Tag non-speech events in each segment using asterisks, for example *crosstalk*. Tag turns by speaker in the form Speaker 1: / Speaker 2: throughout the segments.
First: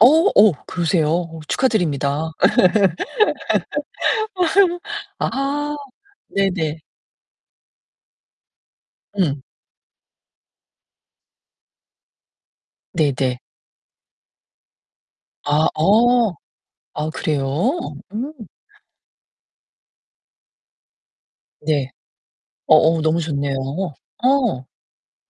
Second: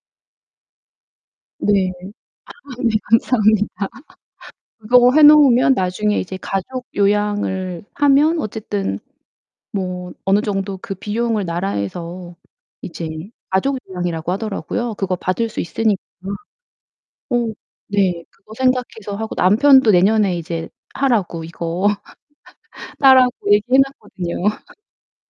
Speaker 1: 어, 어. 그러세요? 어,
Speaker 2: 네.
Speaker 1: 축하드립니다.
Speaker 2: 아, 네. 감사합니다. *laughs*
Speaker 1: *laughs*
Speaker 2: 그거 해 놓으면
Speaker 1: 아,
Speaker 2: 나중에 이제
Speaker 1: 네네.
Speaker 2: 가족 요양을 하면 어쨌든
Speaker 1: 음.
Speaker 2: 뭐 어느 정도 그 비용을 나라에서 이제
Speaker 1: 네 네.
Speaker 2: 가족 요양이라고 하더라고요. 그거 받을 수
Speaker 1: 아,
Speaker 2: 있으니까
Speaker 1: 어. 아,
Speaker 2: 어,
Speaker 1: 그래요?
Speaker 2: 네.
Speaker 1: 음.
Speaker 2: 그거 생각해서 하고 남편도 내년에 이제 하라고, 이거.
Speaker 1: 네. 어
Speaker 2: *laughs*
Speaker 1: 어 너무
Speaker 2: 따라고
Speaker 1: 좋네요.
Speaker 2: 얘기해 놨거든요.
Speaker 1: 어.
Speaker 2: *laughs*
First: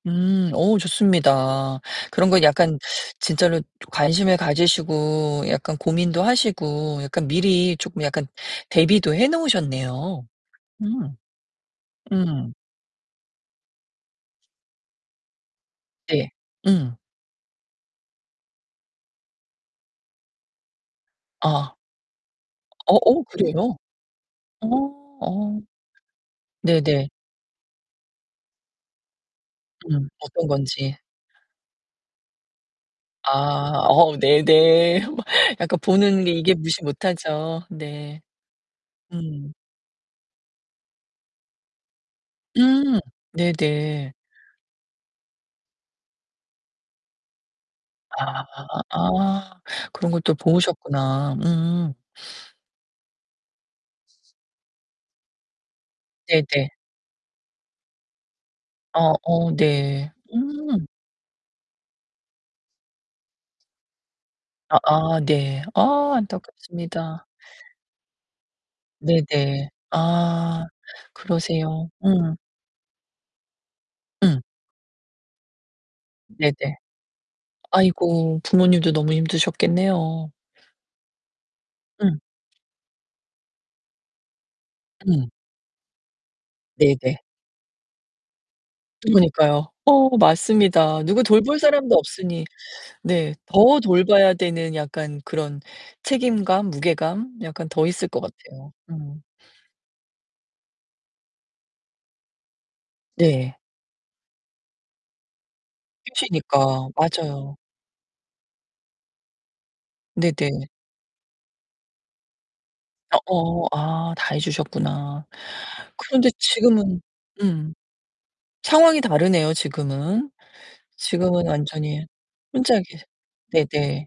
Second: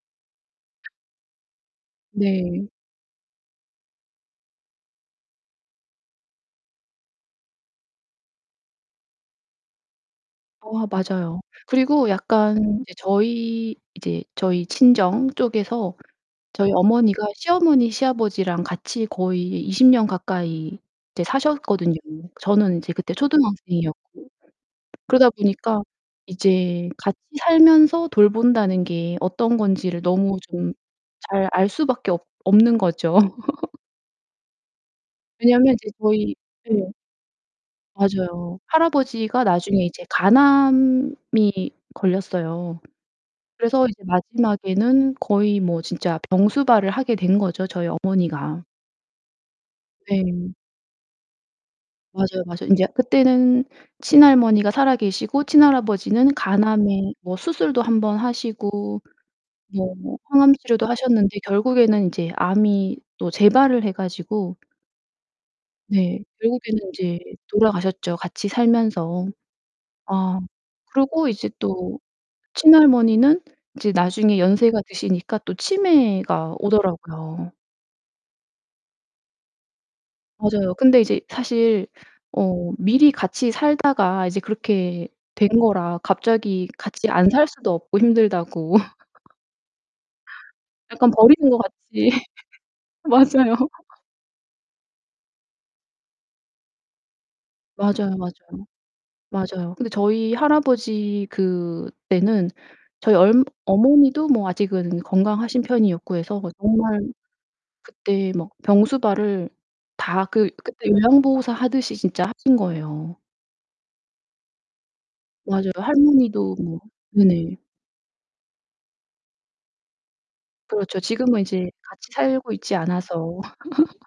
Speaker 1: 음, 오우 좋습니다. 그런 건
Speaker 2: 네.
Speaker 1: 약간 진짜로 관심을 가지시고 약간 고민도 하시고 약간 미리 쪼끔 약간 대비도 해 놓으셨네요.
Speaker 2: 어
Speaker 1: 음.
Speaker 2: 맞아요. 그리고
Speaker 1: 음.
Speaker 2: 약간 이제 저희 이제 저희 친정 쪽에서
Speaker 1: 네.
Speaker 2: 저희
Speaker 1: 음.
Speaker 2: 어머니가 시어머니, 시아버지랑 같이 거의 20 년 가까이 이제
Speaker 1: 어. 어.
Speaker 2: 사셨거든요. 저는 이제 그때
Speaker 1: 오, 그래요?
Speaker 2: 초등학생이었고.
Speaker 1: 어
Speaker 2: 그러다
Speaker 1: 어.
Speaker 2: 보니까 이제
Speaker 1: 네네.
Speaker 2: 같이 살면서 돌본다는 게 어떤 건지를
Speaker 1: 음,
Speaker 2: 너무
Speaker 1: 어떤
Speaker 2: 좀
Speaker 1: 건지.
Speaker 2: 잘 알 수 밖에 없 없는 거죠.
Speaker 1: 아,
Speaker 2: *laughs*
Speaker 1: 어 네 네. *laughs*
Speaker 2: 왜냐면
Speaker 1: 약간
Speaker 2: 이제
Speaker 1: 보는 게
Speaker 2: 저희
Speaker 1: 이게 무시
Speaker 2: 예.
Speaker 1: 못하죠. 네.
Speaker 2: 맞아요. 할아버지가
Speaker 1: 음.
Speaker 2: 나중에 이제 간암이 걸렸어요.
Speaker 1: 음. 네
Speaker 2: 그래서 이제
Speaker 1: 네.
Speaker 2: 마지막에는 거의 뭐 진짜 병수발을 하게 된 거죠, 저희
Speaker 1: 아,
Speaker 2: 어머니가.
Speaker 1: 아. 그런 것도
Speaker 2: 네.
Speaker 1: 보셨구나. 음.
Speaker 2: 맞아요, 맞아요. 인제 그때는 친할머니가 살아 계시고 친할아버지는
Speaker 1: 네 네.
Speaker 2: 간암에 뭐 수술도 1 번 하시고
Speaker 1: 어 어, 네.
Speaker 2: 뭐
Speaker 1: 음.
Speaker 2: 항암치료도 하셨는데 결국에는 인제 암이 또 재발을 해 가지고
Speaker 1: 아아. 네. 아,
Speaker 2: 네. 결국에는 인제
Speaker 1: 안타깝습니다.
Speaker 2: 돌아가셨죠, 같이
Speaker 1: 네
Speaker 2: 살면서.
Speaker 1: 네.
Speaker 2: 아.
Speaker 1: 아,
Speaker 2: 그러고 이제
Speaker 1: 그러세요.
Speaker 2: 또
Speaker 1: 음.
Speaker 2: 친할머니는 이제 나중에
Speaker 1: 음.
Speaker 2: 연세가 드시니까 또
Speaker 1: 네
Speaker 2: 치매가
Speaker 1: 네.
Speaker 2: 오더라고요.
Speaker 1: 아이고, 부모님도 너무 힘드셨겠네요.
Speaker 2: 맞아요. 근데 이제 사실
Speaker 1: 음.
Speaker 2: 어 미리 같이 살다가 이제 그렇게
Speaker 1: 음.
Speaker 2: 된 거라 갑자기
Speaker 1: 네
Speaker 2: 같이
Speaker 1: 네.
Speaker 2: 안 살 수도 없고 힘들다고. *laughs*
Speaker 1: 부모니까요. 어, 맞습니다.
Speaker 2: 약간
Speaker 1: 누구
Speaker 2: 버리는
Speaker 1: 돌볼
Speaker 2: 것
Speaker 1: 사람도
Speaker 2: 같이. *laughs*
Speaker 1: 없으니 네.
Speaker 2: 맞아요.
Speaker 1: 더
Speaker 2: *laughs*
Speaker 1: 돌봐야 되는 약간 그런 책임감, 무게감? 약간 더 있을
Speaker 2: 맞아요,
Speaker 1: 것
Speaker 2: 맞아요.
Speaker 1: 같아요. 음.
Speaker 2: 맞아요. 근데 저희 할아버지 그때는 저희 얼
Speaker 1: 네.
Speaker 2: 어머니도 뭐 아직은 건강하신 편이었고
Speaker 1: *unintelligible*
Speaker 2: 해서 뭐
Speaker 1: 니까.
Speaker 2: 정말
Speaker 1: 맞아요.
Speaker 2: 그때 막 병수발을 다 그
Speaker 1: 네네.
Speaker 2: 그때 요양보호사 하듯이 진짜 하신
Speaker 1: 아,
Speaker 2: 거예요.
Speaker 1: 어. 아, 다 해 주셨구나.
Speaker 2: 맞아요.
Speaker 1: 그런데
Speaker 2: 할머니도 뭐
Speaker 1: 지금은
Speaker 2: 네네.
Speaker 1: 음. 상황이 다르네요, 지금은.
Speaker 2: 그렇죠. 지금은
Speaker 1: 지금은
Speaker 2: 이제
Speaker 1: 완전히
Speaker 2: 같이 살고
Speaker 1: 혼자
Speaker 2: 있지
Speaker 1: 계세
Speaker 2: 않아서.
Speaker 1: 네 네.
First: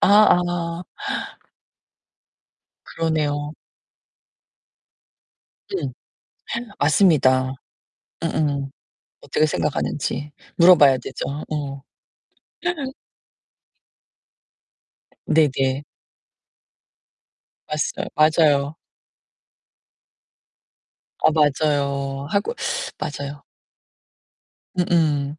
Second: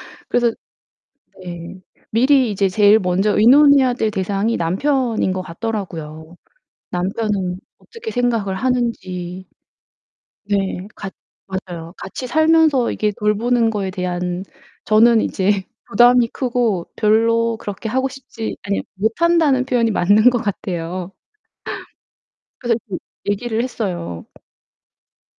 Speaker 1: 아
Speaker 2: 그래서
Speaker 1: 아. *gasps*
Speaker 2: 네. 미리 이제 제일 먼저
Speaker 1: 그러네요.
Speaker 2: 의논해야 될 대상이 남편인 것
Speaker 1: 음.
Speaker 2: 같더라고요.
Speaker 1: *gasps* 맞습니다.
Speaker 2: 남편은 어떻게 생각을
Speaker 1: 음음.
Speaker 2: 하는지.
Speaker 1: 어떻게 생각하는지
Speaker 2: 네.
Speaker 1: 물어봐야
Speaker 2: 같
Speaker 1: 되죠. 어.
Speaker 2: 맞아요. 같이 살면서
Speaker 1: *laughs*
Speaker 2: 이게 돌보는 거에 대한 저는
Speaker 1: 네
Speaker 2: 이제
Speaker 1: 네.
Speaker 2: 부담이 크고 별로 그렇게
Speaker 1: 맞서
Speaker 2: 하고 싶지
Speaker 1: 맞아요.
Speaker 2: 아니 못한다는 표현이 맞는 것 같아요.
Speaker 1: 아, 맞아요. 하고
Speaker 2: 그래서 그
Speaker 1: 맞아요.
Speaker 2: 얘기를 했어요.
Speaker 1: 음음.